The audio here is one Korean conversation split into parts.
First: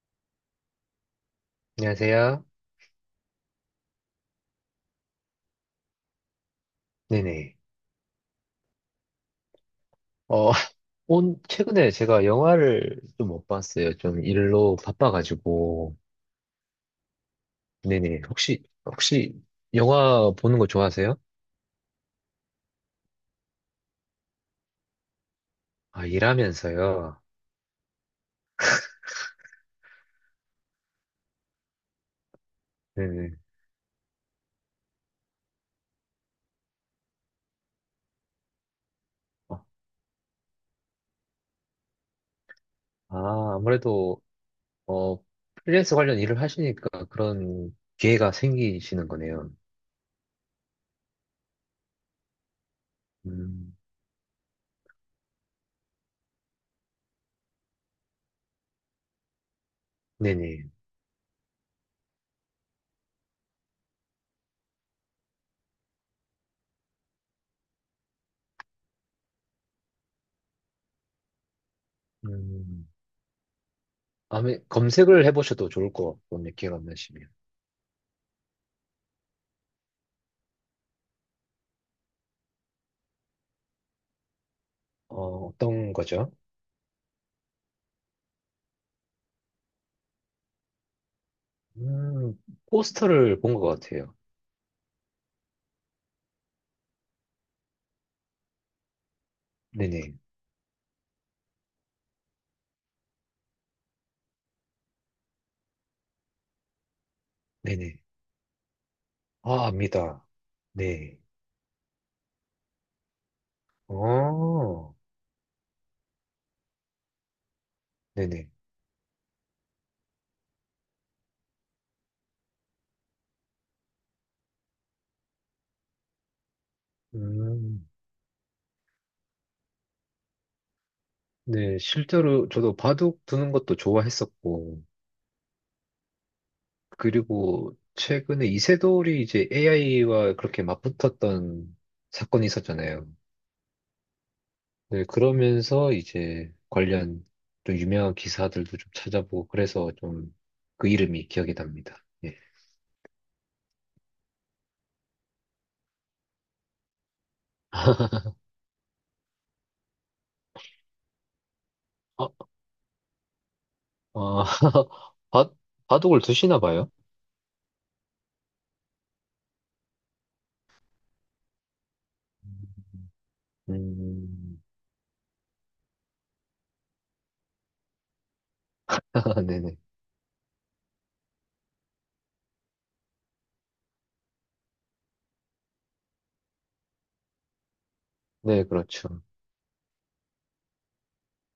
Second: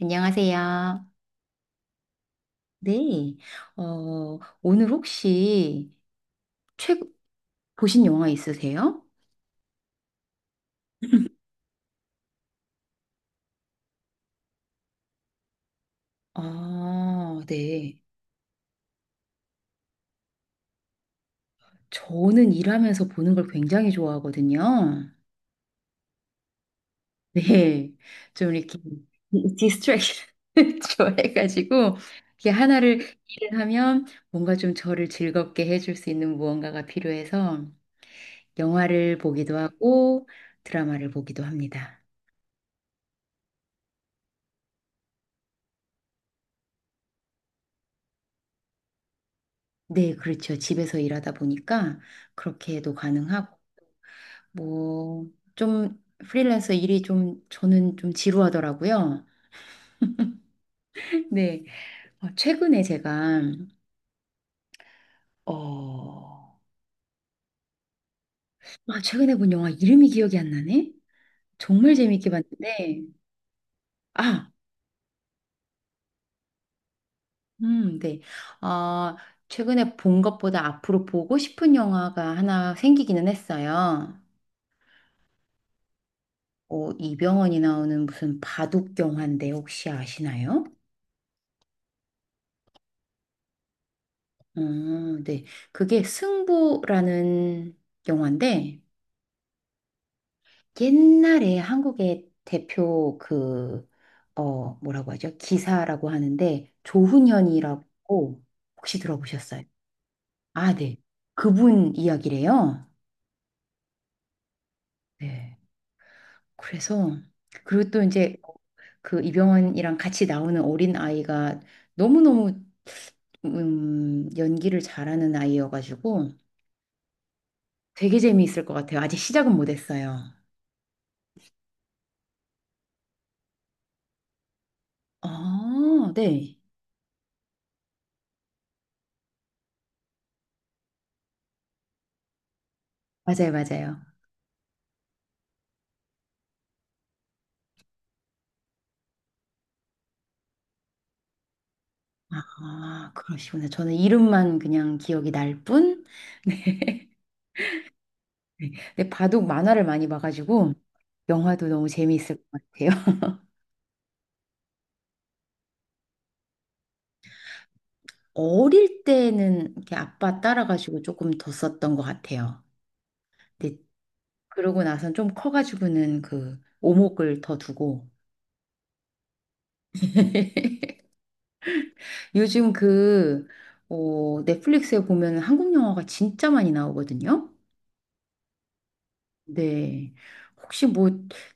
안녕하세요. 안녕하세요. 네. 오늘 혹시 최 네네. 보신 영화 있으세요? 어, 최근에 제가 영화를 좀 못 봤어요. 좀 일로 바빠가지고. 아, 네. 네네. 혹시 영화 보는 거 좋아하세요? 저는 일하면서 보는 걸 굉장히 좋아하거든요. 아, 일하면서요. 네. 좀 이렇게 디스트랙션을 좋아해가지고 이게 하나를 네네. 일을 하면 뭔가 좀 저를 즐겁게 해줄 수 있는 무언가가 필요해서 영화를 보기도 어, 하고 드라마를 보기도 합니다. 아, 아무래도, 어, 프리랜서 관련 일을 하시니까 그런 기회가 생기시는 거네요. 네, 그렇죠. 집에서 일하다 보니까 그렇게도 가능하고, 음, 뭐, 좀 프리랜서 일이 좀 저는 좀 지루하더라고요. 네네. 네. 어, 최근에 제가, 어, 아, 최근에 본 영화 이름이 기억이 안 나네? 정말 재밌게 음, 봤는데, 아, 아마 검색을 해보셔도 좋을 것 같고, 근데 기회가 안 나시면. 네. 어, 최근에 본 것보다 앞으로 보고 싶은 영화가 하나 생기기는 했어요. 어떤 거죠? 이병헌이 나오는 무슨 바둑 영화인데 혹시 아시나요? 음, 포스터를 본 것 같아요. 어, 네. 그게 승부라는 영화인데 네네. 옛날에 한국의 대표 그, 뭐라고 하죠? 기사라고 하는데 네네. 조훈현이라고 혹시 들어보셨어요? 아, 압니다. 아, 네. 네. 그분 이야기래요. 어, 네. 그래서 그리고 또 이제 네네. 그 이병헌이랑 같이 나오는 어린 아이가 너무너무 연기를 잘하는 아이여가지고 음, 되게 재미있을 것 같아요. 아직 시작은 못했어요. 네. 실제로 저도 바둑 두는 것도 좋아했었고, 아, 네. 그리고 최근에 이세돌이 이제 AI와 그렇게 맞붙었던 사건이 있었잖아요. 맞아요, 맞아요. 네, 그러면서 이제 관련 좀 유명한 기사들도 좀 찾아보고, 그래서 좀 그 이름이 기억이 납니다. 예. 아, 그러시구나. 저는 이름만 그냥 기억이 날 뿐. 네. 네, 근데 바둑 만화를 많이 봐가지고 영화도 너무 어, 재미있을 것 같아요. 어, 바, 바둑을 두시나 봐요? 어릴 때는 이렇게 아빠 따라가지고 조금 더 썼던 것 음, 같아요. 근데 음. 그러고 나선 좀 커가지고는 그 오목을 더 두고 네네. 요즘 그 넷플릭스에 보면 한국 영화가 진짜 많이 나오거든요. 네, 그렇죠. 네. 혹시 뭐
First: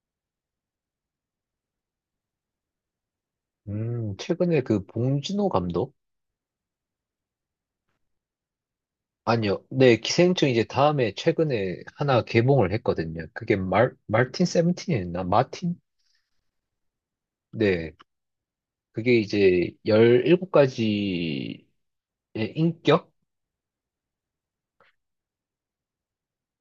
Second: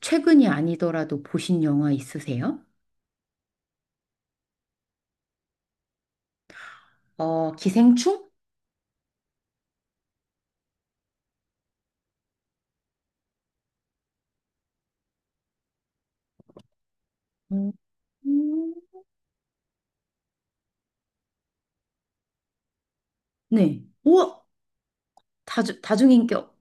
최근이 아니더라도 보신 영화 있으세요? 최근에 그 봉준호 감독? 어, 기생충? 아니요. 네, 기생충 이제 다음에 최근에 하나 개봉을 했거든요. 그게 말틴 세븐틴이었나? 마틴? 음. 네. 그게 이제 17가지의 인격? 네. 우와! 다중, 다중인격.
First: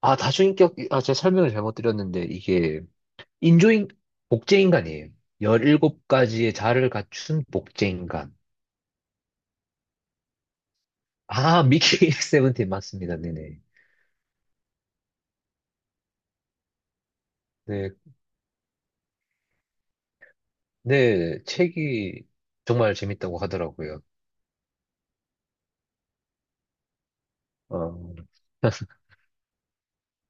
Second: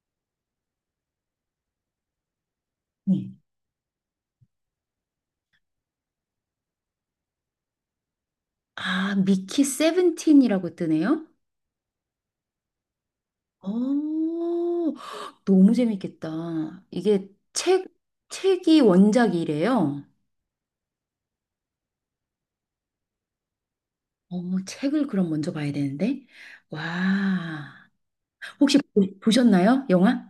아, 다수인격, 아, 제가 설명을 잘못 드렸는데, 이게 네. 인조인, 복제인간이에요. 17가지의 자아를 갖춘 복제인간. 아, 미키 세븐틴이라고 뜨네요? 아, 미키 세븐틴 맞습니다. 네네. 어, 너무 재밌겠다. 이게 책, 네, 책이 원작이래요. 네, 책이 정말 재밌다고 하더라고요. 어, 책을 그럼 먼저 봐야 되는데. 와. 어, 혹시 보셨나요? 영화?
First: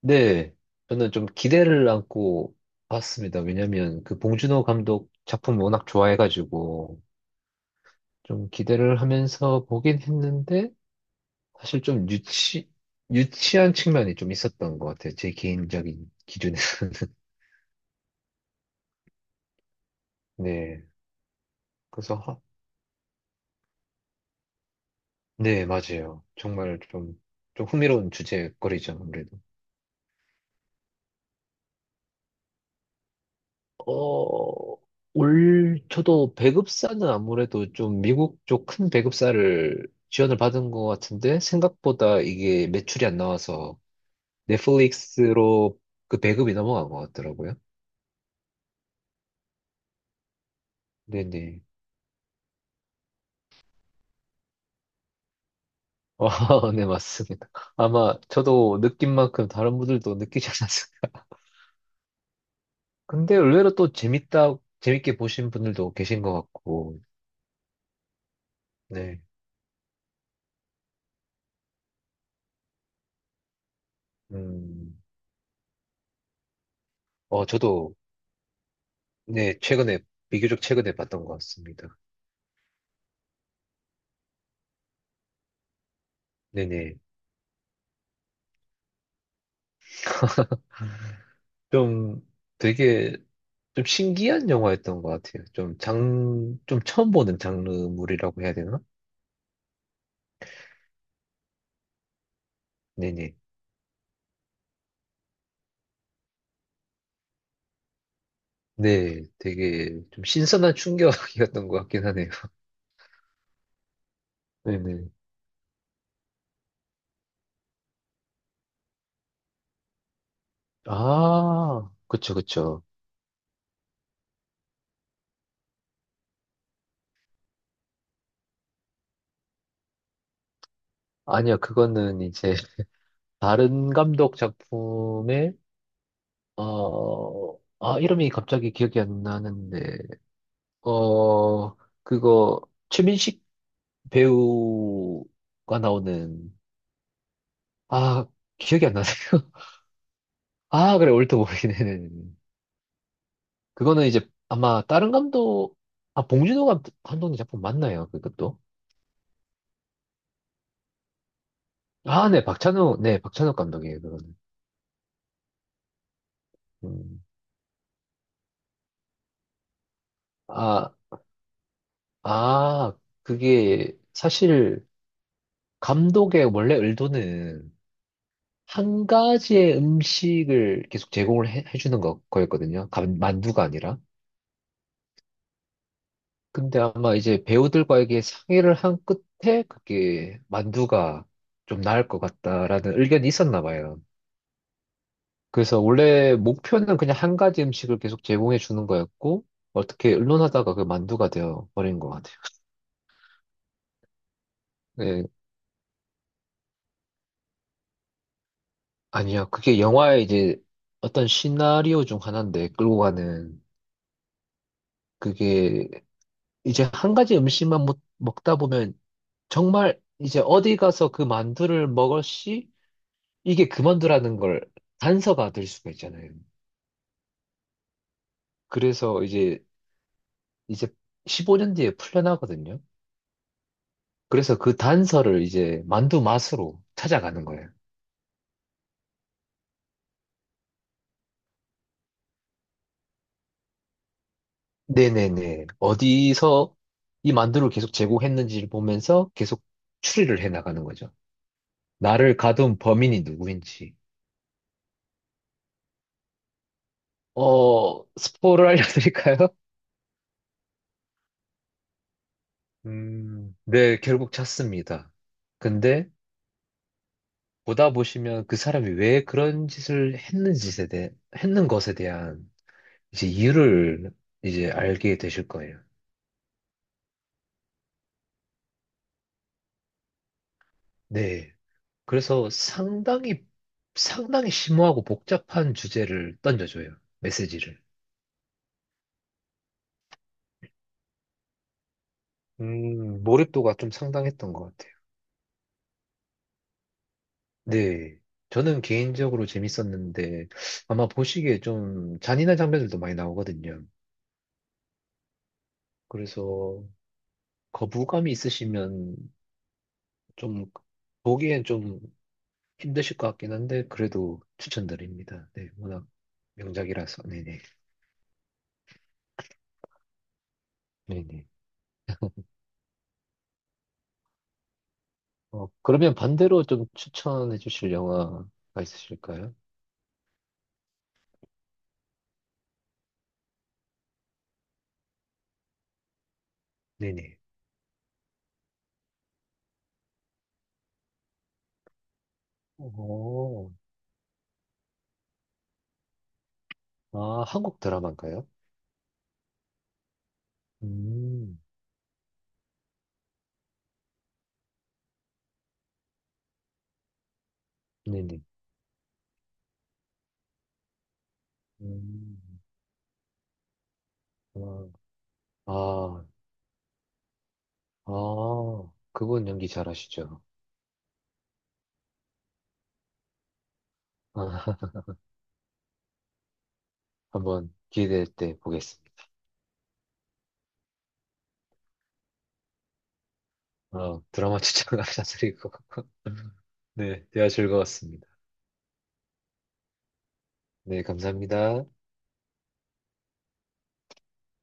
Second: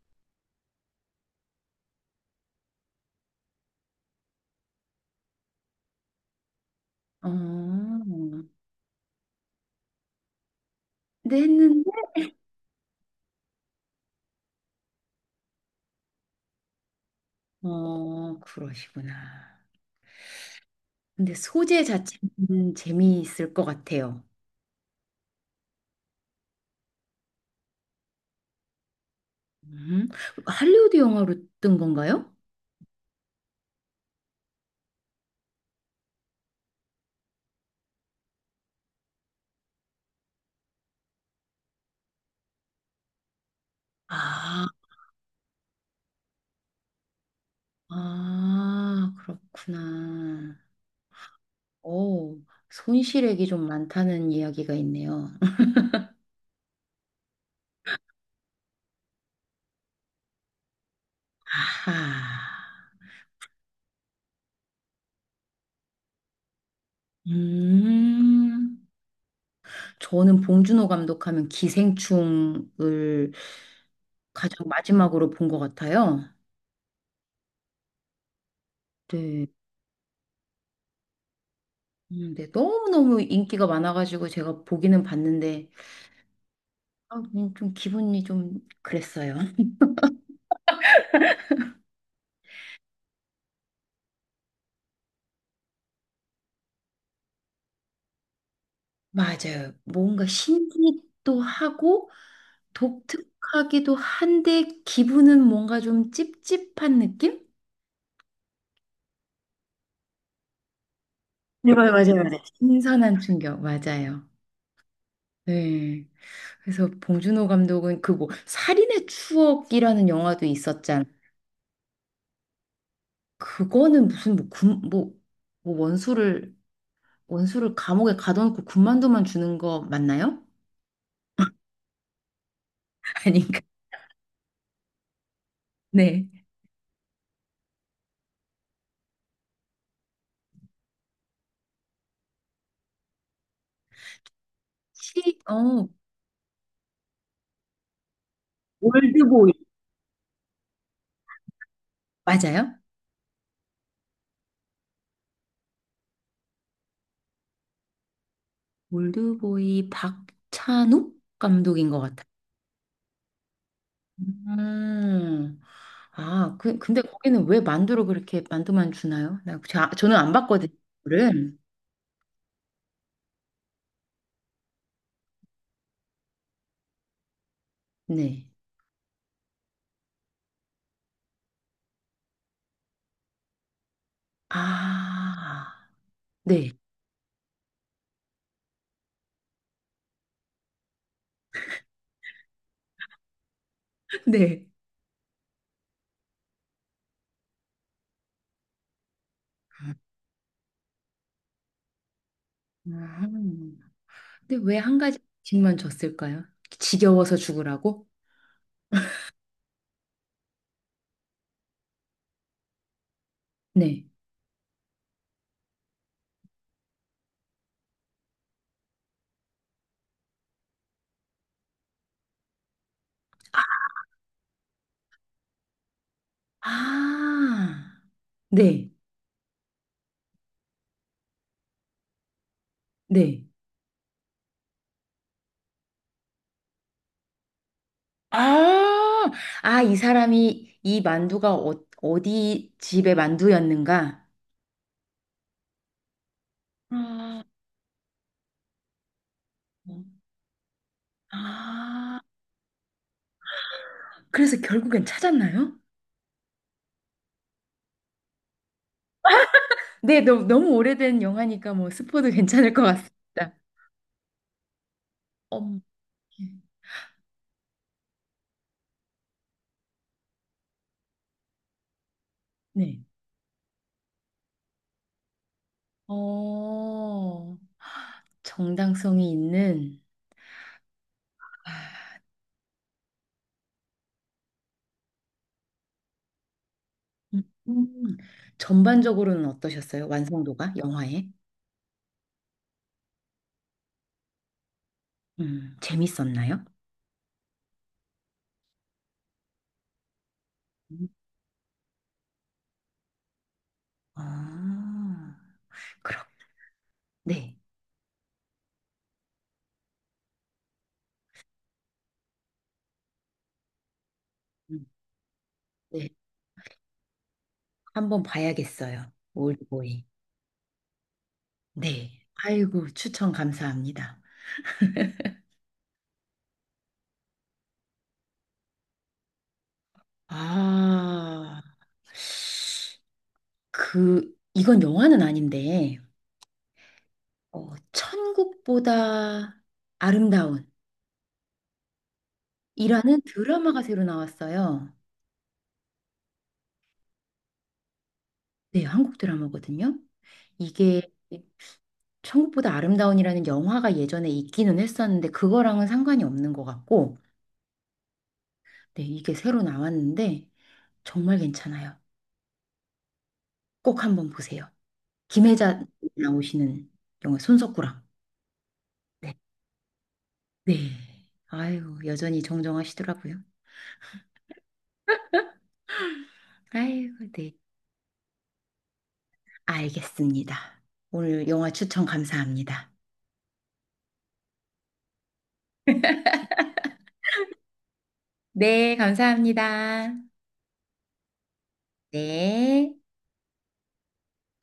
네, 저는 좀 기대를 안고 봤습니다. 왜냐면 그 봉준호 감독 작품 워낙 좋아해가지고 어, 좀 기대를 하면서 보긴 했는데 근데 사실 했는데. 좀 유치한 측면이 좀 있었던 것 같아요. 제 개인적인 기준에서는. 어, 그러시구나. 네, 근데 소재 그래서, 자체는 재미있을 것 같아요. 네, 맞아요. 정말 좀 흥미로운 주제거리죠, 아무래도. 음, 할리우드 영화로 뜬 건가요? 어, 저도 배급사는 아무래도 좀 미국 쪽 큰 배급사를 지원을 받은 것 같은데, 생각보다 이게 매출이 안 나와서 아, 넷플릭스로 그 배급이 넘어간 것 같더라고요. 아, 그렇구나. 네네. 오, 손실액이 좀 많다는 이야기가 있네요. 아, 네, 맞습니다. 아마 저도 느낀 만큼 다른 분들도 느끼지 않았을까. 아하. 근데 의외로 또 재밌게 보신 분들도 계신 것 같고, 음, 네. 저는 봉준호 감독하면 기생충을 가장 음, 마지막으로 본 것 같아요. 저도, 네. 네, 비교적 최근에 봤던 것 같습니다. 네, 너무너무 인기가 많아가지고 제가 보기는 봤는데 네네. 아, 그냥 좀 기분이 좀 그랬어요. 좀 되게 좀 신기한 영화였던 것 같아요. 좀 좀 처음 보는 장르물이라고 해야 되나? 맞아요. 뭔가 신기도 하고 네네. 독특하기도 한데 기분은 뭔가 좀 찝찝한 느낌? 네, 되게 좀 신선한 충격이었던 네, 것 맞아요, 같긴 맞아요, 하네요. 맞아요. 신선한 충격, 맞아요. 네네. 네. 그래서 봉준호 감독은 그뭐 살인의 추억이라는 영화도 있었잖아. 아, 그쵸, 그쵸. 그거는 무슨 뭐 원수를 원수를 감옥에 가둬놓고 군만두만 주는 거 맞나요? 아니요, 그거는 이제 아닌가? 다른 감독 작품의, 네. 아, 이름이 갑자기 기억이 안 나는데, 어, 그거, 최민식 시, 배우가 어, 나오는, 아, 기억이 안 나네요. 올드보이. 아, 그래, 올드 보이는. 맞아요? 그거는 이제 아마 다른 감독, 아, 봉준호 감독님 작품 맞나요? 그것도? 올드보이 박찬욱 감독인 것 같아요. 아, 네, 박찬욱, 네, 박찬욱 감독이에요, 그거는. 음. 근데 음. 거기는 왜 만두로 그렇게 만두만 주나요? 저는 안 봤거든요, 아, 그거를. 아, 그게 사실 감독의 원래 의도는 네. 한 가지의 음식을 계속 제공을 해주는 거였거든요. 만두가 아니라. 아, 네. 근데 아마 이제 배우들과에게 상의를 한 끝에 그게 만두가 좀 나을 것 같다라는 의견이 있었나 봐요. 네. 그래서 원래 목표는 그냥 한 가지 음식을 계속 제공해 주는 거였고, 어떻게 의논하다가 그 만두가 되어 버린 것 같아요. 음. 근데 왜 한 가지 네, 씩만 줬을까요? 지겨워서 죽으라고? 아니야. 그게 영화의 이제 어떤 시나리오 중 하나인데, 끌고 가는. 네. 그게 이제 한 가지 음식만 먹다 보면 정말 이제 어디 가서 그 만두를 먹을 시 이게 그 만두라는 걸 단서가 될 수가 있잖아요. 아, 네. 그래서 이제 15년 뒤에 풀려나거든요. 네. 그래서 그 단서를 이제 만두 맛으로 찾아가는 거예요. 아, 이 사람이 이 만두가 어디 집의 만두였는가? 네네네. 어디서 이 아, 만두를 계속 제공했는지를 보면서 계속 추리를 해 나가는 거죠. 아, 나를 가둔 범인이 누구인지. 그래서 결국엔 찾았나요? 스포를 알려드릴까요? 네, 너무 오래된 영화니까 뭐 스포도 괜찮을 것 같습니다. 네, 결국 찾습니다. 엄, 근데 보다 보시면 그 사람이 왜 그런 짓을 했는지에 대해, 했는 것에 대한 네. 이제 이유를 이제 알게 되실 거예요. 어, 정당성이 있는, 네. 아, 그래서 상당히 심오하고 복잡한 주제를 던져줘요. 음, 메시지를. 음. 전반적으로는 어떠셨어요? 완성도가 영화에? 몰입도가 좀 상당했던 것 같아요. 재밌었나요? 네. 저는 개인적으로 재밌었는데, 아마 음. 보시기에 좀 잔인한 장면들도 많이 나오거든요. 아, 그렇 그래서 네. 거부감이 있으시면 좀, 보기엔 좀 힘드실 것 같긴 한데, 그래도 음, 추천드립니다. 네, 워낙 네. 명작이라서. 네네. 한번 봐야겠어요. 올드보이. 네네. 네. 아이고, 추천 감사합니다. 그러면 반대로 좀 추천해 주실 영화가 있으실까요? 아, 이건 영화는 아닌데, 네네. 천국보다 아름다운 이라는 오, 드라마가 새로 나왔어요. 아, 한국 드라마인가요? 네, 한국 드라마거든요. 이게 음, 천국보다 아름다운이라는 영화가 예전에 있기는 했었는데, 그거랑은 상관이 없는 것 같고, 네네. 네, 이게 새로 나왔는데, 정말 괜찮아요. 음. 꼭 한번 보세요. 음, 김혜자 아, 나오시는 영화 손석구랑. 아, 네. 그분 연기 잘하시죠. 네. 아이고, 여전히 정정하시더라고요. 아, 아이고, 네. 한번 기회될 때 보겠습니다. 알겠습니다. 오늘 영화 추천 감사합니다. 아, 드라마 추천 감사드리고. 네, 대화 즐거웠습니다. 네, 감사합니다. 네, 감사합니다. 네.